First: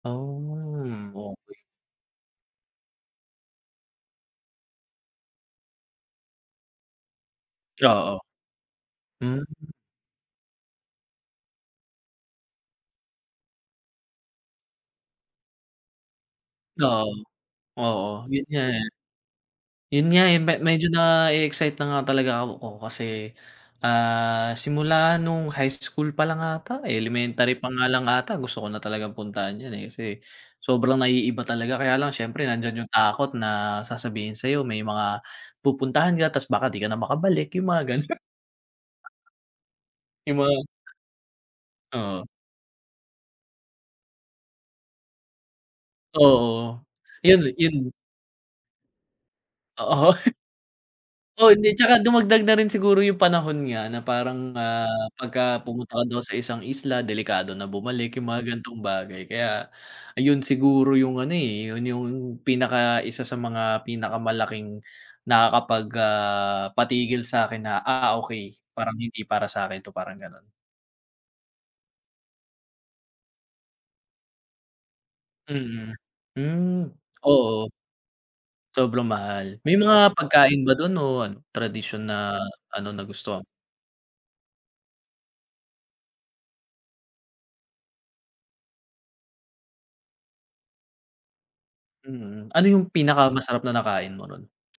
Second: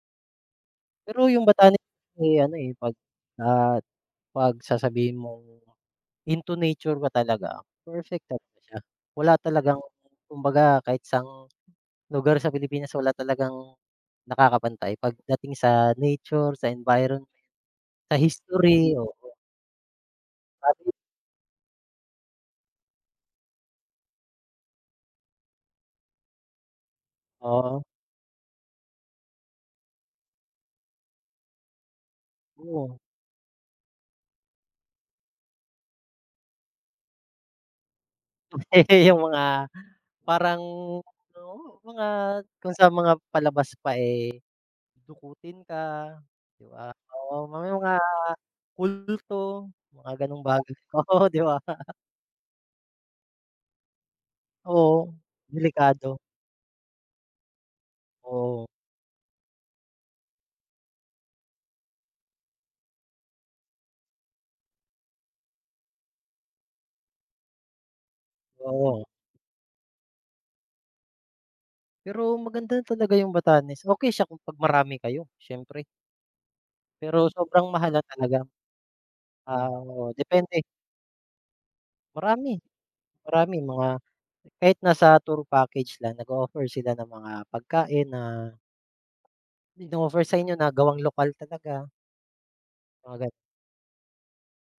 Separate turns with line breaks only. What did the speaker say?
Um,
Pero 'yong
okay.
Batanes, may ano, eh, pag, ah, pag sasabihin mong, into nature ka talaga,
Oo.
perfect talaga siya. Wala
Hmm.
talagang, kumbaga kahit saang lugar sa Pilipinas, wala talagang nakakapantay, pagdating sa nature, sa
Oo.
environment, sa
Oo, 'yon nga, eh.
history, oo.
'Yon nga, eh, me medyo
Babi.
na-e-excite na nga talaga ako kasi, ah, simula no'ng high school pa lang ata, eh, elementary pa
Oo.
nga lang ata, gusto ko na talagang puntahan 'yon, eh, kasi, sobrang naiiba talaga. Kaya lang siyempre nandiyan 'yong
Oh.
takot na, sasabihin sa'yo may mga, pupuntahan ka 'tas baka 'di ka na makabalik, 'yong mga gano'
Tobe 'yong mga,
'Yong
parang,
mga
oo, 'yong mga,
Oo.
kung sa mga palabas pa, eh, dukutin ka 'di
Oo.
ba.
'Yon
Oo,
li
may
'yon
mga kulto,
Oo.
mga gano'ng bagay. Oo, 'di
Oo,
ba?
hindi, 'tsaka dumagdag na rin siguro 'yong panahon nga na parang, ah,
Oo.
pagka pumunta ka
Delikado.
daw sa isang isla, delikado na bumalik, 'yong mga
Oo.
ganitong bagay. Kaya, ayun siguro 'yong ano, eh, 'yon 'yong pinaka-isa sa mga pinakamalaking nakakapag, ah, patigil sa'kin na, "Ah, okay. Parang,
Oo.
hindi para sa'kin 'to," parang gano'n.
Pero maganda talaga 'yong Batanes. Okay siya, kung pag marami kayo, siyempre.
Mm, hmm.
Pero sobrang
Oo.
mahal lang talaga.
Sobrang mahal.
Ah,
May
oo,
mga
depende.
pagkain ba do'n o ano, tradisyon na
Marami.
ano, nagustuhan mo?
Marami, mga, kahit nasa tour package lang, nag-o-offer sila ng mga pagkain na ino-offer sa inyo na gawang lokal talaga.
Mm. Ano 'yong
Mga gan'
pinakamasarap na nakain mo ro'n?